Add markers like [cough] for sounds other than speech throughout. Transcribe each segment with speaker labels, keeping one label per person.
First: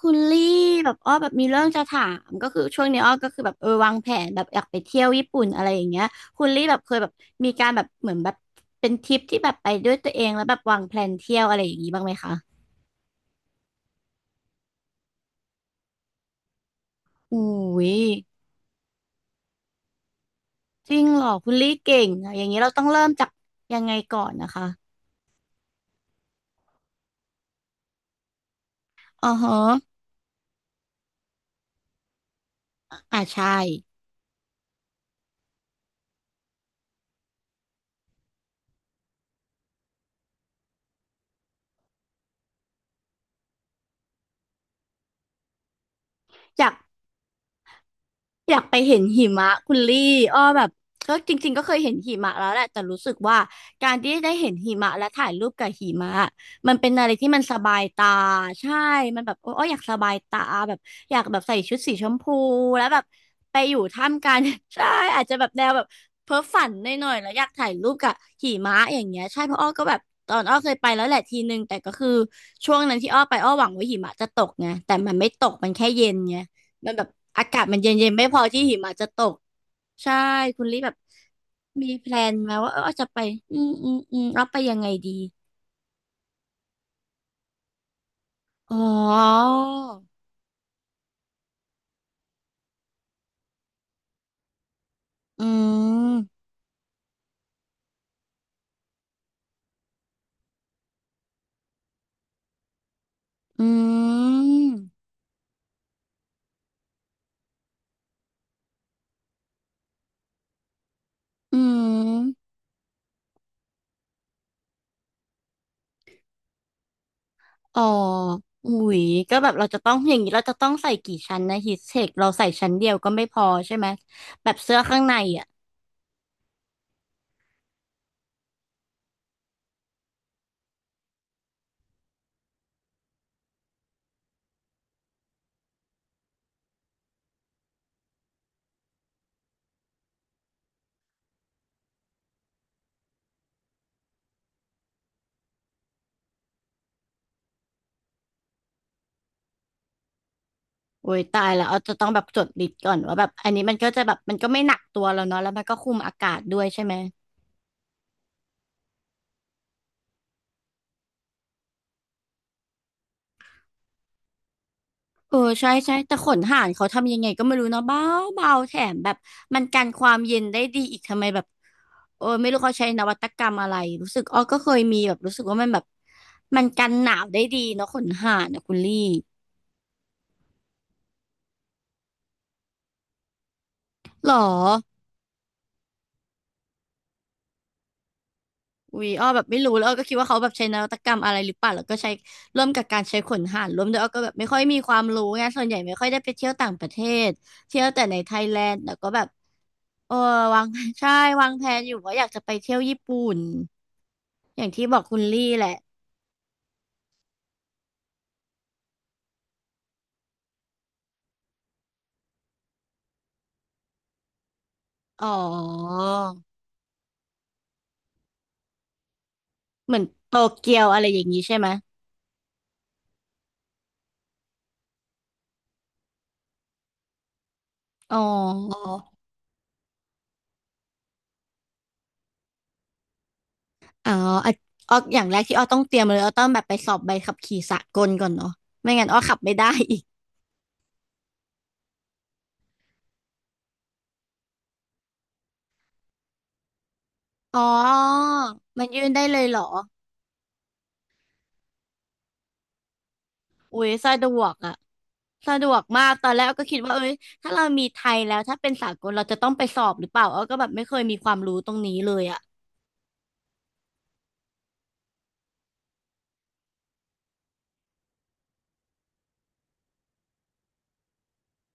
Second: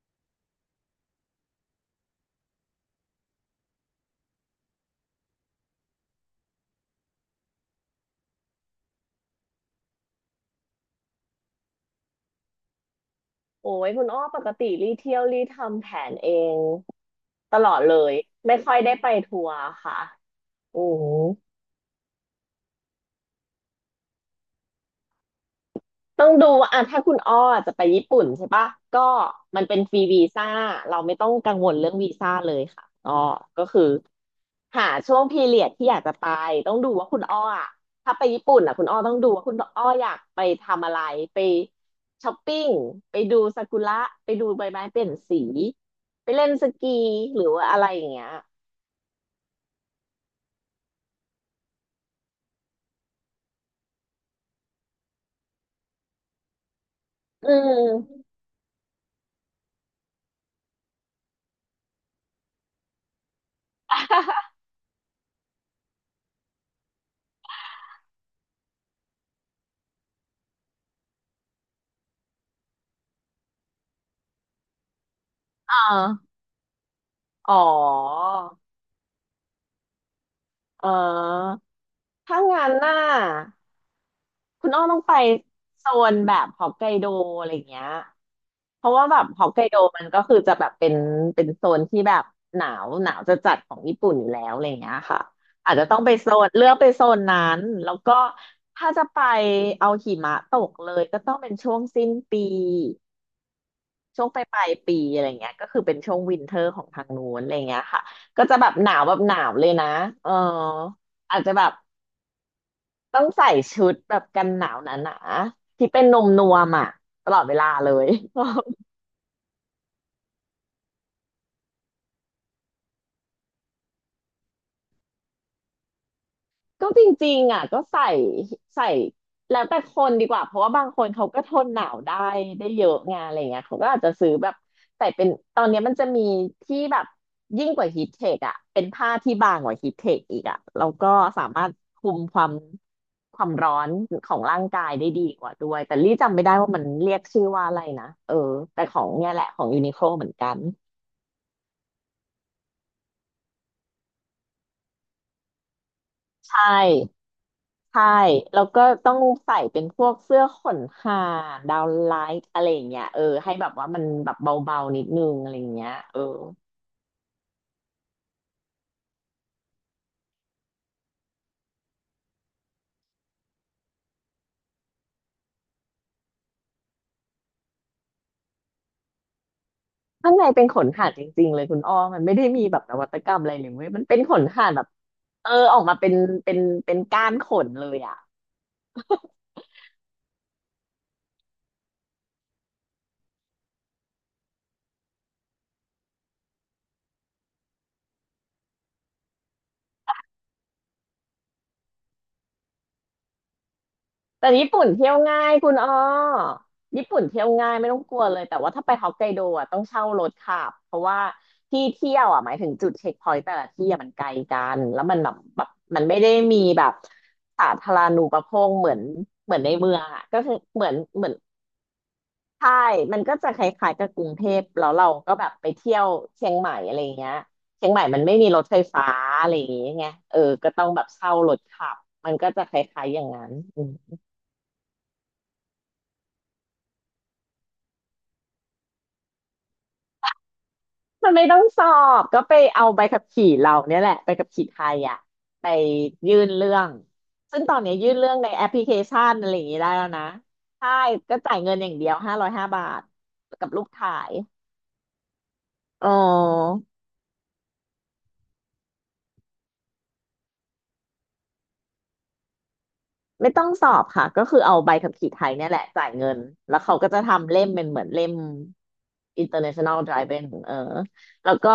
Speaker 1: คุณลี่แบบอ้อแบบมีเรื่องจะถามก็คือช่วงนี้อ้อก็คือแบบเออวางแผนแบบอยากไปเที่ยวญี่ปุ่นอะไรอย่างเงี้ยคุณลี่แบบเคยแบบมีการแบบเหมือนแบบเป็นทริปที่แบบไปด้วยตัวเองแล้วแบบวางแพลนเที่ยวอะไรอย่างงี้บ้างไหมคะ
Speaker 2: โอ้ยคุณอ้อปกติรีเที่ยวรีทำแผนเอง
Speaker 1: อุ้
Speaker 2: ตลอด
Speaker 1: ย
Speaker 2: เลยไม่ค่อยได้ไปทัวร์ค่ะอื
Speaker 1: จริง
Speaker 2: ม
Speaker 1: เหรอคุณลี่เก่งอะอย่างนี้เราต้องเริ่มจากยังไงก่อนนะคะ
Speaker 2: ต้องดูว่าอ่ะถ้าคุณอ้อจะไปญี่ปุ่นใช่ปะก็
Speaker 1: อ๋อฮะ
Speaker 2: มันเป็นฟรีวีซ่าเราไม่ต้องกังวลเรื่องวีซ่าเลยค่ะอ้อ
Speaker 1: อ่าใช่
Speaker 2: ก็คือหาช่วงพีเรียดที่อยากจะไปต้องดูว่าคุณอ้ออะถ้าไปญี่ปุ่นอ่ะคุณอ้อต้องดูว่าคุณอ้ออยากไปทำอะไรไปช้อปปิ้งไปดูซากุระไปดูใบไม้เปลี่ยนสีไปเล่น
Speaker 1: อ
Speaker 2: ส
Speaker 1: ยาก
Speaker 2: กีหรือว่าอะไรอย่างเงี้ย
Speaker 1: อยากไปเห็นหิมะคุณลี่อ้อแบบก็จริงๆก็เคยเห็นหิมะแล้วแหละแต่รู้สึกว่าการที่ได้เห็นหิมะและถ่ายรูปกับหิมะมันเป็นอะไรที่มัน
Speaker 2: อื
Speaker 1: สบา
Speaker 2: ม
Speaker 1: ยตาใช่มันแบบโอ้ออยากสบายตาแบบอยากแบบใส่ชุดสีชมพูแล้วแบบไปอยู่ท่ามกลาง [laughs] ใช่อาจจะแบบแนวแบบเพ้อฝันหน่อยๆแล้วอยากถ่ายรูปกับหิมะอย่างเงี้ยใช่เพราะอ้อก็แบบตอนอ้อเคยไปแล้วแหละทีนึงแต่ก็คือช่วงนั้นที่อ้อไปอ้อหวังว่าหิมะจะตกไงแต่มันไม่ตกมันแค่
Speaker 2: อ่า
Speaker 1: เย็นไง มันแบบอา
Speaker 2: อ๋อ
Speaker 1: กาศมันเย็นๆไม่พอที่หิมะจะตกใช่คุณลี่
Speaker 2: เอ
Speaker 1: แบบ
Speaker 2: อ
Speaker 1: มีแพลน
Speaker 2: ถ้า
Speaker 1: ไหม
Speaker 2: งั้
Speaker 1: ว่า
Speaker 2: น
Speaker 1: เออ
Speaker 2: หน่ะ
Speaker 1: จะไปอืมเราไป
Speaker 2: คุณ
Speaker 1: ยัง
Speaker 2: อ้อ
Speaker 1: ไง
Speaker 2: ต้อง
Speaker 1: ดี
Speaker 2: ไปโซนแบบฮอกไกโดอะไรอย่างเงี้ย
Speaker 1: อ๋อ
Speaker 2: เพราะว่าแบบฮอกไกโดมันก็คือจะแบบเป็นโซนที่แบบหนาวหนาวจะจัดของญี่ปุ่นอยู่แล้วอะไรอย่างเงี้ยค่ะ
Speaker 1: อื
Speaker 2: อาจจะต้องไปโซ
Speaker 1: ม
Speaker 2: นเลือกไปโซนนั้น แล้วก็ถ้าจะไปเอาหิมะตกเลยก็ต้องเป็นช่วงสิ้นปี
Speaker 1: อื
Speaker 2: ช่วงปลา
Speaker 1: ม
Speaker 2: ยปีอะไรเงี้ยก็คือเป็นช่วงวินเทอร์ของทางนู้นอะไรเงี้ยค่ะก็จะแบบหนาวแบบหนาวเลยนะเอออาจจะ
Speaker 1: อื
Speaker 2: แบบ
Speaker 1: ม
Speaker 2: ต้องใส่ชุดแบบกันหนาวหนาๆที่เป็นนมนวมอ่ะตลอดเวลา
Speaker 1: อ๋อ
Speaker 2: เลย
Speaker 1: อุ๊ยก็แบบเราจะต้องอย่างนี้เราจะต้องใส่กี่ชั้นนะฮีทเทคเราใส่ชั้นเดียวก็ไม่พอใช่ไหมแบบเสื้อข้างในอ่ะ
Speaker 2: ก็จริงๆอ่ะก็ใส่ใส่แล้วแต่คนดีกว่าเพราะว่าบางคนเขาก็ทนหนาวได้เยอะไงานอะไรเงี้ยเขาก็อาจจะซื้อแบบใส่เป็นตอนเนี้ยมันจะมีที่แบบยิ่งกว่าฮีทเทคอ่ะเป็นผ้าที่บางกว่าฮีทเทคอีกอ่ะแล้วก็สามารถคุมความร้อนของร่างกายได้ดีกว่าด้วยแต่ลี่จำไม่ได้ว่ามันเรียกชื่อว่าอะไรนะเออแต่ของเนี่ยแหละของยูนิโคลเหมือนกัน
Speaker 1: โอ้ยตายแล้วเราจะต้องแบบจดลิสต์ก่อนว่าแบบอันนี้มันก็จะแบบมันก็ไม่หนักตัวแล้วเนาะแล้วมันก็คุมอากาศด้ว
Speaker 2: ใช่
Speaker 1: ยใช่ไหม
Speaker 2: ใช่แล้วก็ต้องใส่เป็นพวกเสื้อขนห่านดาวนไลท์อะไรอย่างเงี้ยเออให้แบบว่ามันแบบเบาๆนิดนึง
Speaker 1: เออ
Speaker 2: อะไรอ
Speaker 1: ใช่
Speaker 2: ย่างเงี้ย
Speaker 1: ใช่แต่
Speaker 2: เออ
Speaker 1: ขนห่านเขาทำยังไงก็ไม่รู้เนาะเบาเบาแถมแบบมันกันความเย็นได้ดีอีกทำไมแบบเออไม่รู้เขาใช้นวัตกรรมอะไรรู้สึกอ้อก็เคยมีแบบรู้สึกว่ามันแบบมันกันหนาวได้ดีเนาะขนห่านนะคุณลี่
Speaker 2: ข้างในเป็นขนห่านจริงๆเลยคุณอ้อมันไม่ได้มีแบบนวัตกรรมอะไรเลยเว้ยมันเป็น
Speaker 1: หร
Speaker 2: ข
Speaker 1: อ
Speaker 2: นห่านแบบเออออกมาเป็นเป็นก้านขนเลยอ่ะ
Speaker 1: วีอ้อแบบไม่รู้แล้วอ้อก็คิดว่าเขาแบบใช้นวัตกรรมอะไรหรือเปล่าแล้วก็ใช้ร่วมกับการใช้ขนห่านร่วมด้วยอ้อก็แบบไม่ค่อยมีความรู้ไงส่วนใหญ่ไม่ค่อยได้ไปเที่ยวต่างประเทศเที่ยวแต่ในไทยแลนด์แต่ก็แบบเออวาง [laughs] ใช่วางแผนอยู่ว่าอยากจะไปเที่ยวญี่ปุ่น
Speaker 2: แต่
Speaker 1: อย่า
Speaker 2: ญี่
Speaker 1: งที่
Speaker 2: ปุ่น
Speaker 1: บอก
Speaker 2: เที่ย
Speaker 1: คุ
Speaker 2: ว
Speaker 1: ณลี่
Speaker 2: ง่าย
Speaker 1: แหละ
Speaker 2: คุณอ้อญี่ปุ่นเที่ยวง่ายไม่ต้องกลัวเลยแต่ว่าถ้าไปฮอกไกโดอ่ะต้องเช่ารถขับเพราะว่าที่เที่ยวอ่ะหมายถึงจุดเช็คพอยต์แต่ละที่อ่ะมันไกลกันแล้วมัน
Speaker 1: อ๋อ
Speaker 2: แบบมันไม่ได้มีแบบสาธารณูปโภคเหมือนในเมื
Speaker 1: เหมื
Speaker 2: อ
Speaker 1: อน
Speaker 2: งอ่ะ
Speaker 1: โต
Speaker 2: ก็คือ
Speaker 1: เกียวอะไรอ
Speaker 2: เห
Speaker 1: ย่าง
Speaker 2: มือน
Speaker 1: นี้ใช่ไหม
Speaker 2: ใช่มันก็จะคล้ายๆกับกรุงเทพแล้วเราก็แบบไปเที่ยวเชียงใหม่อะไรอย่างเงี้ยเชียงใหม่
Speaker 1: อ๋อ
Speaker 2: มันไม่มีรถไฟฟ้าอะไรอย่างเงี้ยไงเออก็ต้องแบบเช่ารถขับมันก็จะคล้ายๆอย่างนั้น
Speaker 1: อ๋ออ่ะอ้ออย่างแรกที่อ้อต้องเตรียมเลยอ้อต้องแบบไปสอบใบขับขี่สากลก่อนเนาะไม่งั้นอ้อขับไม่ได้อีก
Speaker 2: มันไม่ต้องสอบก็ไปเอาใบขับขี่เราเนี่ยแหละไปขับขี่ไทยอ่ะไปยื่นเรื่อง
Speaker 1: อ๋
Speaker 2: ซึ่
Speaker 1: อ
Speaker 2: งตอนนี้ยื่นเรื่องในแอปพลิ
Speaker 1: มัน
Speaker 2: เค
Speaker 1: ยื่นได้
Speaker 2: ชัน
Speaker 1: เลย
Speaker 2: อะไร
Speaker 1: เหร
Speaker 2: อ
Speaker 1: อ
Speaker 2: ย่างนี้ได้แล้วนะใช่ก็จ่ายเงินอย่างเดียว505 บาทกับ
Speaker 1: อุ้
Speaker 2: รูป
Speaker 1: ย
Speaker 2: ถ่า
Speaker 1: สะด
Speaker 2: ย
Speaker 1: วกอะสะดวกมา
Speaker 2: อ๋อ
Speaker 1: กตอนแรกอ้อก็คิดว่าเอ้ยถ้าเรามีไทยแล้วถ้าเป็นสากลเราจะต้องไปสอบหรือเปล่าอ้อก็แบบไม่เคยมีความรู้ตรงนี้เลยอะ
Speaker 2: ไม่ต้องสอบค่ะก็คือเอาใบขับขี่ไทยเนี่ยแหละจ่ายเงินแล้วเขาก็จะทำเล่มเป็นเหมือนเล่ม International Driving เออแล้วก็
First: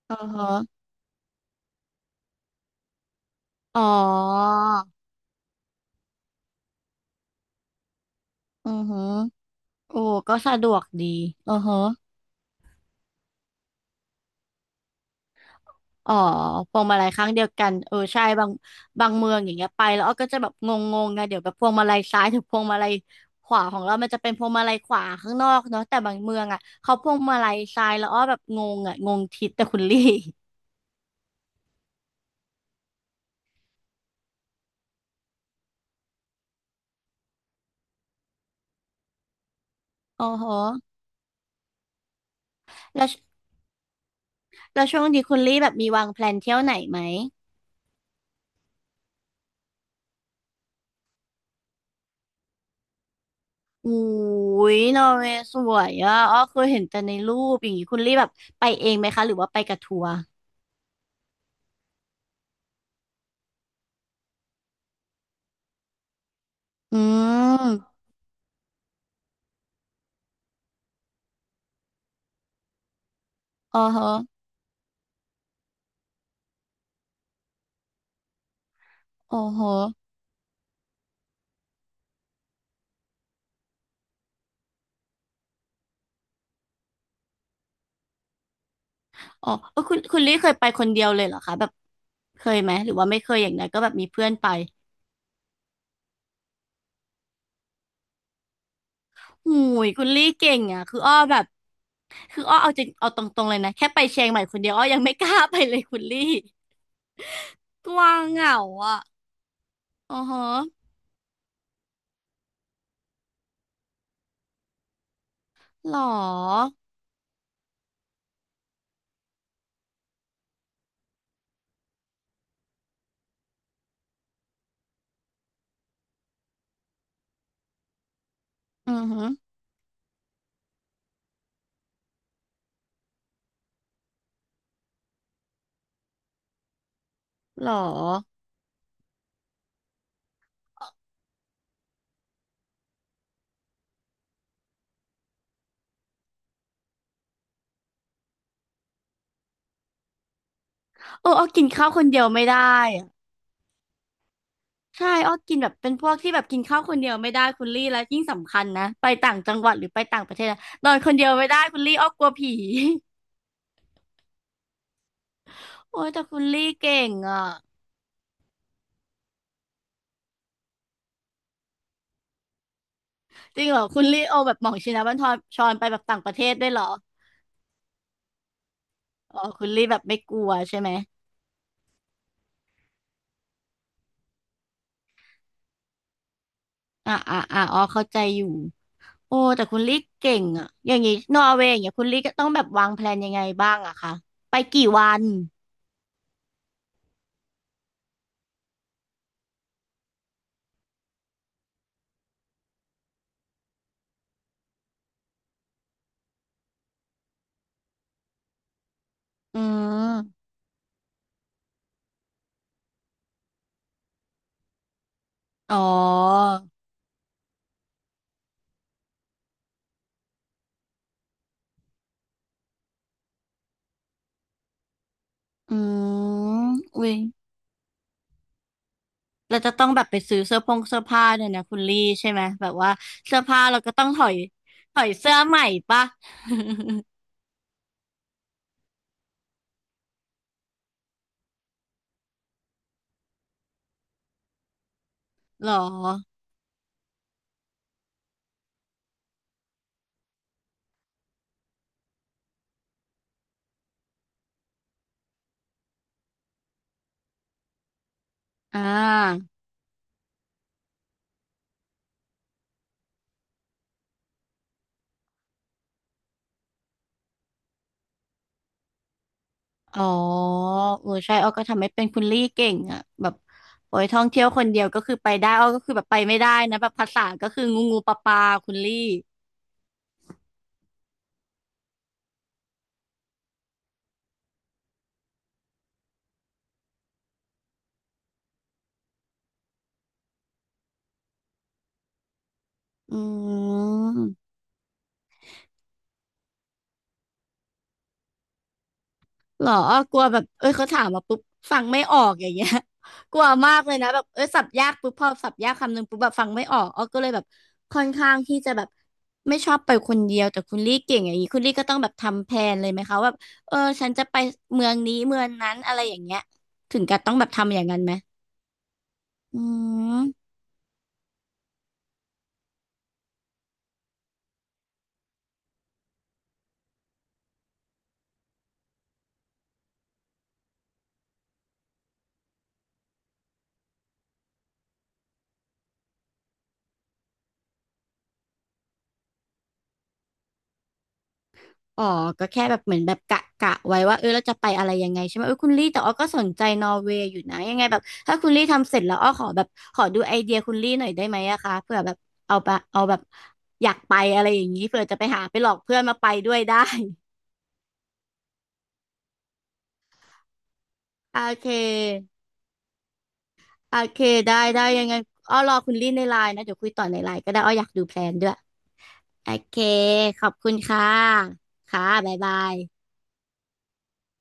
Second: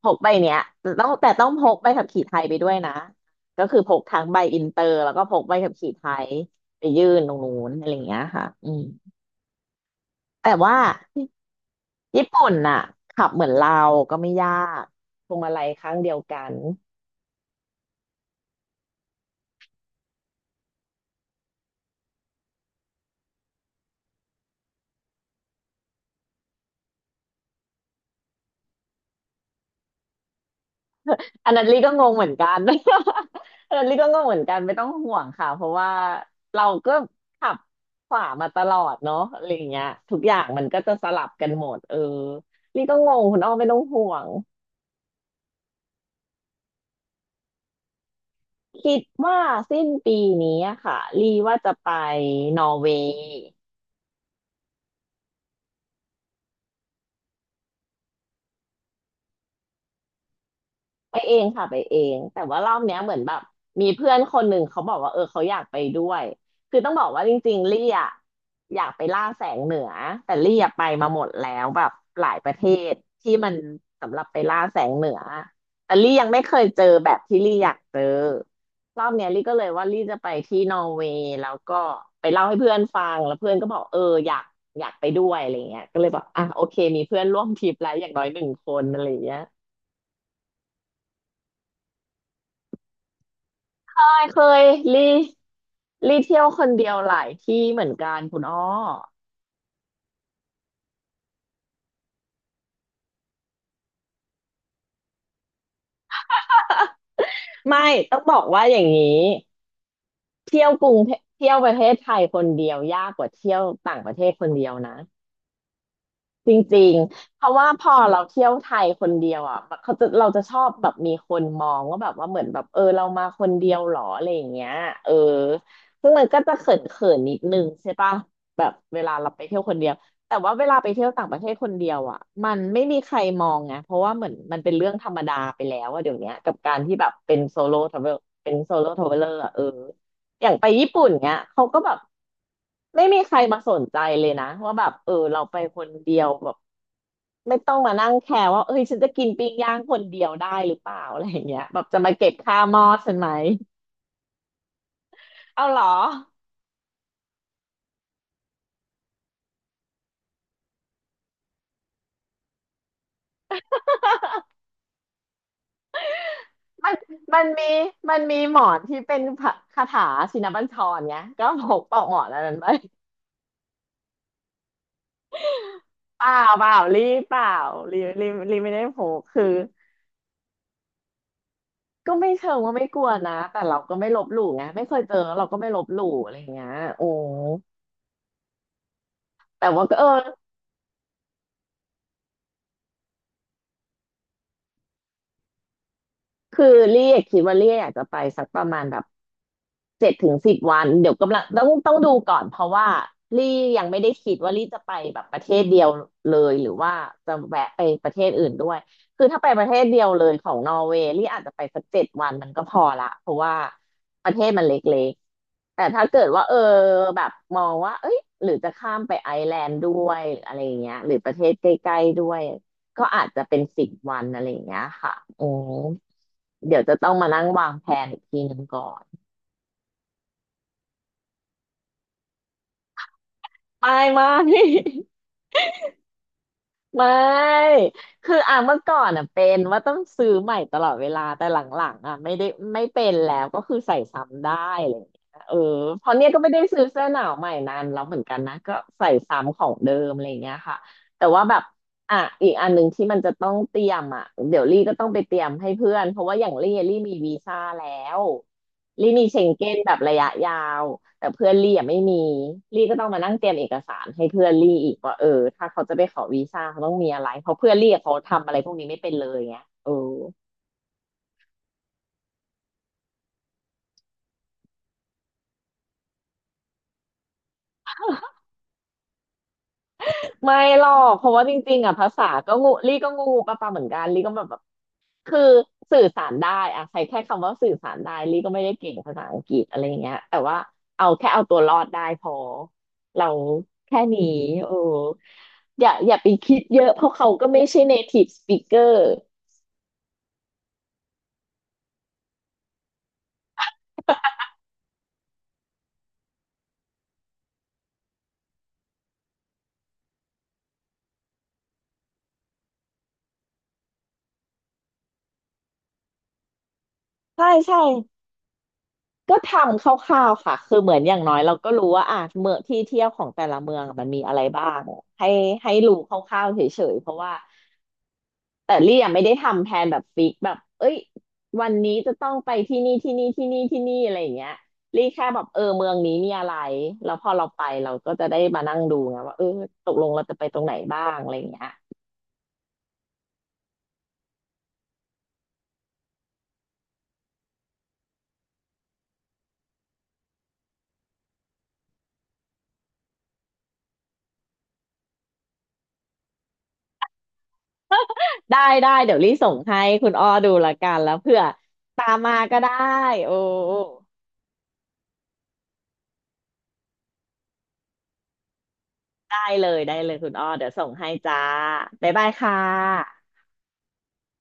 Speaker 2: พ
Speaker 1: อื
Speaker 2: ก
Speaker 1: อ
Speaker 2: ใบ
Speaker 1: ฮะ
Speaker 2: เนี้ยแต่ต้องพกใบขับขี่ไทยไปด้วยนะก็คื
Speaker 1: อ๋
Speaker 2: อ
Speaker 1: อ
Speaker 2: พกทั้งใบอินเตอร์แล้วก็พกใบขับขี่ไทยไปยื่นตรงนู้นอะไรอย่างเงี้ยค่ะ
Speaker 1: อื
Speaker 2: อื
Speaker 1: อ
Speaker 2: ม
Speaker 1: ฮะโอ้ก็
Speaker 2: แต่
Speaker 1: สะดว
Speaker 2: ว่า
Speaker 1: กดีอือฮะ
Speaker 2: ญี่ปุ่นน่ะขับเหมือนเราก็ไม่ยากพวงมาลัยข้าง
Speaker 1: อ๋
Speaker 2: เดี
Speaker 1: อ
Speaker 2: ยวกัน
Speaker 1: พวงมาลัยครั้งเดียวกันเออใช่บางบางเมืองอย่างเงี้ยไปแล้วอ้อก็จะแบบงงๆไงเดี๋ยวแบบพวงมาลัยซ้ายถึงพวงมาลัยขวาของเรามันจะเป็นพวงมาลัยขวาข้างนอกเนาะแต่บางเมืองอ่ะเขาพวงมาลัยซ้ายแล้วอ้อแบบงงอ่ะงงทิศแต่คุณลี่
Speaker 2: อันนั้นลี่ก็งงเหมือนกัน [laughs] อันนั้นลี่ก็งงเหมือนกันไม่ต้องห่วงค่ะเพราะว่าเราก็ขับขวามาตลอดเนาะอะไรอย่างเงี้ยทุ
Speaker 1: [laughs]
Speaker 2: ก
Speaker 1: อ๋อ
Speaker 2: อย่า
Speaker 1: โห
Speaker 2: งมันก็จะสลับกันหมดเออลี่ก็
Speaker 1: แล้ว
Speaker 2: งงคุณอ้อไม่ต้องห่วง
Speaker 1: แล้วช่วงนี้คุณลี่แบบมีวางแพลนเที่ยวไหนไหม
Speaker 2: คิดว่าสิ้นปีนี้อะค่ะลี่ว่าจะไปนอร์เวย์
Speaker 1: อุ้ยนอร์เวย์สวยอ่ะอ้อเคยเห็นแต่ในรูปอย่างงี้คุณลี่แบบไปเองไหมคะหรือว่าไปกับทัวร์
Speaker 2: ไปเองค่ะไปเองแต่ว่ารอบเนี้ยเหมือนแบบมีเพื่อนคนหนึ่งเขาบอกว่าเออเขาอยากไปด้วยคือต้อง
Speaker 1: อื
Speaker 2: บอกว่าจริงๆลี่
Speaker 1: ม
Speaker 2: อะอยากไปล่าแสงเหนือแต่ลี่อะไปมาหมดแล้วแบบหลายประเทศที่มัน
Speaker 1: อ๋อโห
Speaker 2: สำหรับไปล่าแสงเหนือแต่ลี่ยังไม่เคยเจอแบบที่ลี่อยากเจอรอบเนี้ย
Speaker 1: อ๋อ
Speaker 2: ลี่ก็
Speaker 1: โห
Speaker 2: เลยว่าลี่จะไปที่นอร์เวย์แล้วก็ไปเล่าให้เพื่อนฟังแล้วเพื่อนก็บอกเอออยากอยากไปด้วยอะไรเงี้ยก็เลยบอกอ่ะโอเคมีเพื่อนร่วมทริปแล้วอย่างน้อยหนึ่งคนอะไรเงี้ย
Speaker 1: อ๋อเออคุณคุณลี่เคยไปคนเดียวเลยเหรอคะแบบเคยไหมหรือว่าไม่เคยอย่างนั้นก็แบบมีเพื่
Speaker 2: ไม่
Speaker 1: อน
Speaker 2: เค
Speaker 1: ไป
Speaker 2: ยรีรีเที่ยวคนเดียวหลายที่เหมือนกันคุณอ้อ
Speaker 1: หูยคุณลี่เก่งอ่ะคืออ้อแบบคืออ้อเอาจริงเอาตรงๆเลยนะแค่ไปเชียงใหม่คนเดียวอ้อยังไม่กล้าไปเลยคุณลี่
Speaker 2: ไม่
Speaker 1: กลัว
Speaker 2: ต้องบ
Speaker 1: เห
Speaker 2: อก
Speaker 1: งา
Speaker 2: ว่าอย่าง
Speaker 1: อ่ะ
Speaker 2: นี้
Speaker 1: อ๋อฮะ
Speaker 2: เที่ยวกรุงเทเที่ยวประเทศไทยคนเดียวยากกว่าเที่ยวต่างประเทศคนเดียวนะ
Speaker 1: หร
Speaker 2: จ
Speaker 1: อ
Speaker 2: ริงๆเพราะว่าพอเราเที่ยวไทยคนเดียวอ่ะแบบเราจะชอบแบบมีคนมองว่าแบบว่าเหมือนแบบเออเรามาคนเดียวหรออะไรอย่างเงี้ยเออซึ่งมันก็จะเขินๆนนิดนึงใช่ปะแบบ
Speaker 1: อื
Speaker 2: เว
Speaker 1: อ
Speaker 2: ลา
Speaker 1: ฮึ
Speaker 2: เราไปเที่ยวคนเดียวแต่ว่าเวลาไปเที่ยวต่างประเทศคนเดียวอ่ะมันไม่มีใครมองไงเพราะว่าเหมือนมันเป็นเรื่องธรรมดาไปแล้วอะเดี๋ยวเนี้ยกับการที่แบบเป็นโซ
Speaker 1: หรอ
Speaker 2: โล่ทราเวลเป็นโซโล่ทราเวลเลอร์อะเออ อย่างไปญี่ปุ่นเนี้ยเขาก็แบบไม่มีใครมาสนใจเลยนะว่าแบบเออเราไปคนเดียวแบบไม่ต้องมานั่งแคร์ว่าเอ้ยฉันจะกินปิ้งย่างคนเดียวได้หรือเปล่าอะไร
Speaker 1: เออ
Speaker 2: อ
Speaker 1: อ้
Speaker 2: ย่าง
Speaker 1: อ
Speaker 2: เงี้
Speaker 1: กิ
Speaker 2: ย
Speaker 1: น
Speaker 2: แบบ
Speaker 1: ข้าว
Speaker 2: จะ
Speaker 1: คน
Speaker 2: มา
Speaker 1: เดียว
Speaker 2: เก็บ
Speaker 1: ไม่ได้
Speaker 2: ค่าหม้อ
Speaker 1: อะ
Speaker 2: ฉันไหม
Speaker 1: ใช่อ้อกิน
Speaker 2: เอา
Speaker 1: แบบ
Speaker 2: เหรอ
Speaker 1: เป็นพวกที่แบบกินข้าวคนเดียวไม่ได้คุณลี่แล้วยิ่งสำคัญนะไปต่างจังหวัดหรือไปต่างประเทศนะนอนคนเดียวไม่ได้คุณลี่อ้อกลัวผี [laughs] โอ้ยแต่คุณลี่
Speaker 2: มั
Speaker 1: เก่
Speaker 2: น
Speaker 1: งอ่ะ
Speaker 2: มันมันมีหมอนที่เป็นพระคาถาชินบัญชรไงก็พกปอกหมอนอันนั้นไป
Speaker 1: จริงเหรอคุณลี่เอาแบบหม่องชินบัญชรชรไปแบบต่าง
Speaker 2: เป
Speaker 1: ป
Speaker 2: ล่า
Speaker 1: ระเทศ
Speaker 2: เป
Speaker 1: ด้วย
Speaker 2: ล่า
Speaker 1: เหรอ
Speaker 2: รีเปล่ารีรีรีไม่ได้พก
Speaker 1: อ๋อ
Speaker 2: คือ
Speaker 1: คุณลี่แบบไม่กลัวใช่ไหม
Speaker 2: ก็ไม่เชิงว่าไม่กลัวนะแต่เราก็ไม่ลบหลู่ไงไม่เคยเจอเราก็ไม่ลบหลู่อะไรอย่างเงี้ยโอ้
Speaker 1: อ่าอ่าอ่าอ๋อเข้าใจอยู่โอ้แต่
Speaker 2: แต่
Speaker 1: คุณ
Speaker 2: ว่า
Speaker 1: ลี่
Speaker 2: ก็เออ
Speaker 1: เก่งอ่ะอย่างงี้นอร์เวย์อย่างเงี้ยคุณลี่ก็ต้องแบบวางแพลนยังไงบ้างอะคะไปกี่วัน
Speaker 2: คือเรียกคิดว่าเรียกอยากจะไปสักประมาณแบบเจ็ดถึงสิบวันเดี๋ยวกำลังต้องดูก่อนเพราะว่าลี่ยังไม่ได้คิดว่าลี่จะไปแบบประเทศเดียวเลยหรือว่าจะแวะไปประเทศอื่นด้วยคือถ้าไป
Speaker 1: อื
Speaker 2: ประเทศเดียวเลยข
Speaker 1: ม
Speaker 2: องนอร์เวย์ลี่อาจจะไปสักเจ็ดวันมันก็พอละเพราะว่าประเทศมันเล็ก
Speaker 1: อ๋
Speaker 2: ๆ
Speaker 1: อ
Speaker 2: แต่ถ้าเกิดว่าเออแบบมองว่าเอ้ยหรือจะข้ามไปไอร์แลนด์ด้วยหรืออะไรอย่างเงี้ยหรือประเทศใกล้ๆด้วยก็อาจจะเป็นสิบวันอะไรอย่างเงี้ยค่ะโอ
Speaker 1: อืม
Speaker 2: เดี๋ยวจะ
Speaker 1: อุ้
Speaker 2: ต้อ
Speaker 1: ย
Speaker 2: งมานั่งวางแผนอีกทีหนึ่งก่อน
Speaker 1: เราจะต้องแบบไปซื้อเสื้อผงเสื้อผ้าเนี่ยนะคุณลี่ใช่ไหมแบบว่าเสื้อผ้าเราก็
Speaker 2: ไม่
Speaker 1: ต้องถ
Speaker 2: ไม่
Speaker 1: อย
Speaker 2: [laughs]
Speaker 1: ถอยเสื้อใหม่ปะ
Speaker 2: ไม่คืออ่ะเมื่อก่อนอ่ะเป็นว่าต้องซื้อใหม่ตลอดเวลาแต่หลังๆอ่ะไม่เป็นแล้วก็คือใส่ซ้ำได้อะไรอย่างเงี้ยเออ
Speaker 1: [laughs] หรอ
Speaker 2: เพราะเนี้ยก็ไม่ได้ซื้อเสื้อหนาวใหม่นานแล้วเหมือนกันนะก็ใส่ซ้ำของเดิมอะไรอย่างเงี้ยค่ะแต่ว่าแบบอ่ะอีกอันหนึ่งที่มันจะต้องเตรียมอ่ะเดี๋ยวลี่ก็ต้องไปเตรียมให้เพื่อนเพราะว่าอย่างลี่มีวีซ่าแล้ว
Speaker 1: อ่า
Speaker 2: ลี่มีเชงเก้นแบบระยะยาวแต่เพื่อนลี่อ่ะไม่มีลี่ก็ต้องมานั่งเตรียมเอกสารให้เพื่อนลี่อีกว่าเออถ้าเขาจะไปขอวีซ่าเขาต้องมีอะไรเพราะเพื่อนลี่อะเขาทำอะไรพวกนี้ไม่เป็นเลยไงเออ
Speaker 1: อ๋อเออใช่อ้อก็ทำไม่เป็นคุณลี่เก่งอ่ะแบบโอ้ยท่องเที่ยวคนเดียวก็คือไปได้อ้อก็คือแบบไปไม่ได้นะแบบภาษาก็คืองูงูปลาปลาคุณลี่
Speaker 2: ไม่หรอกเพราะว่าจริงๆอ่ะภาษาก็งูลี่ก็งูปะเหมือนกันลี่ก็แบบ คือสื่อสารได้อะใช้แค่คำว่าสื่อสารได้ลี่ก็ไม่ได้เก่งภาษาอังกฤษอะไรอย่างเงี้ยแต่ว่าเอาตัวรอดได้พอ
Speaker 1: อื
Speaker 2: เราแค่นี้
Speaker 1: ม
Speaker 2: โอ้อย่าไปคิดเยอะเพราะเขาก็ไม่ใช่ native speaker
Speaker 1: เหรออ้อกลัวแบบเอ้ยเขาถามมาปุ๊บฟังไม่ออกอย่างเงี้ย [laughs] กลัวมากเลยนะแบบเอ้ยสับยากปุ๊บพอสับยากคำหนึ่งปุ๊บแบบฟังไม่ออกอ้อก็เลยแบบค่อนข้างที่จะแบบไม่ชอบไปคนเดียวแต่คุณลี่เก่งอย่างนี้คุณลี่ก็ต้องแบบทำแผนเลยไหมคะว่าแบบเออฉันจะไปเมืองนี้เมืองนั้นอะไรอย่างเงี้ยถึงกับต้องแบ
Speaker 2: ใช่
Speaker 1: บทำอ
Speaker 2: ใช่
Speaker 1: ย่างนั้นไหม
Speaker 2: ก็ท
Speaker 1: อื
Speaker 2: ำค
Speaker 1: ม
Speaker 2: ร่าวๆค่ะคือเหมือนอย่างน้อยเราก็รู้ว่าอ่ะเมืองที่เที่ยวของแต่ละเมืองมันมีอะไรบ้างให้ให้รู้คร่าวๆเฉยๆเพราะว่า แต่ลี่ยังไม่ได้ทำแพลนแบบฟิกแบบเอ้ยวันนี้จะต้องไปที่นี่ที่นี่ที่นี่อะไรอย่างเงี้ยลี่แค่แบบเออเมืองนี้มีอะไรแล้วพอเราไปเราก็จะได้มานั่งดูไงว่าเออตกลงเราจะไปตรงไหนบ้างอะไรอย่างเงี้ย
Speaker 1: อ๋อ ก็แค่แบบเหมือนแบบกะกะไว้ว่าเออเราจะไปอะไรยังไงใช่ไหมเออคุณลี่แต่อ้อก็สนใจนอร์เวย์อยู่นะยังไงแบบถ้าคุณลี่ทำเสร็จแล้วอ้อขอแบบขอดูไอเดียคุณลี่หน่อยได้ไหมอะคะเผื่อแบบเอาไปเอาแบบอยากไปอะไรอย่างนี้เผื่อจะไปหาไปหลอกเพื่อนมาไปด้วยได้ [laughs]
Speaker 2: ได้เดี๋ยวลี่ส่งให้คุณอ้อดูละกันแล้วเผื่
Speaker 1: โอ
Speaker 2: อ
Speaker 1: เ
Speaker 2: ตาม
Speaker 1: ค
Speaker 2: มาก็ได้โอ้
Speaker 1: โอเคได้ได้ยังไงอ้อรอคุณลี่ในไลน์นะเดี๋ยวคุยต่อในไลน์ก็ได้อ้ออยากดูแพลนด้วย
Speaker 2: ได้
Speaker 1: โอ
Speaker 2: เล
Speaker 1: เค
Speaker 2: ยได้เลยคุณ
Speaker 1: ข
Speaker 2: อ้อ
Speaker 1: อบ
Speaker 2: เดี๋
Speaker 1: คุ
Speaker 2: ยว
Speaker 1: ณ
Speaker 2: ส่ง
Speaker 1: ค่ะ
Speaker 2: ให้จ้า
Speaker 1: ค่ะ
Speaker 2: บ๊ายบาย
Speaker 1: บ๊ายบา
Speaker 2: ค่ะ
Speaker 1: ย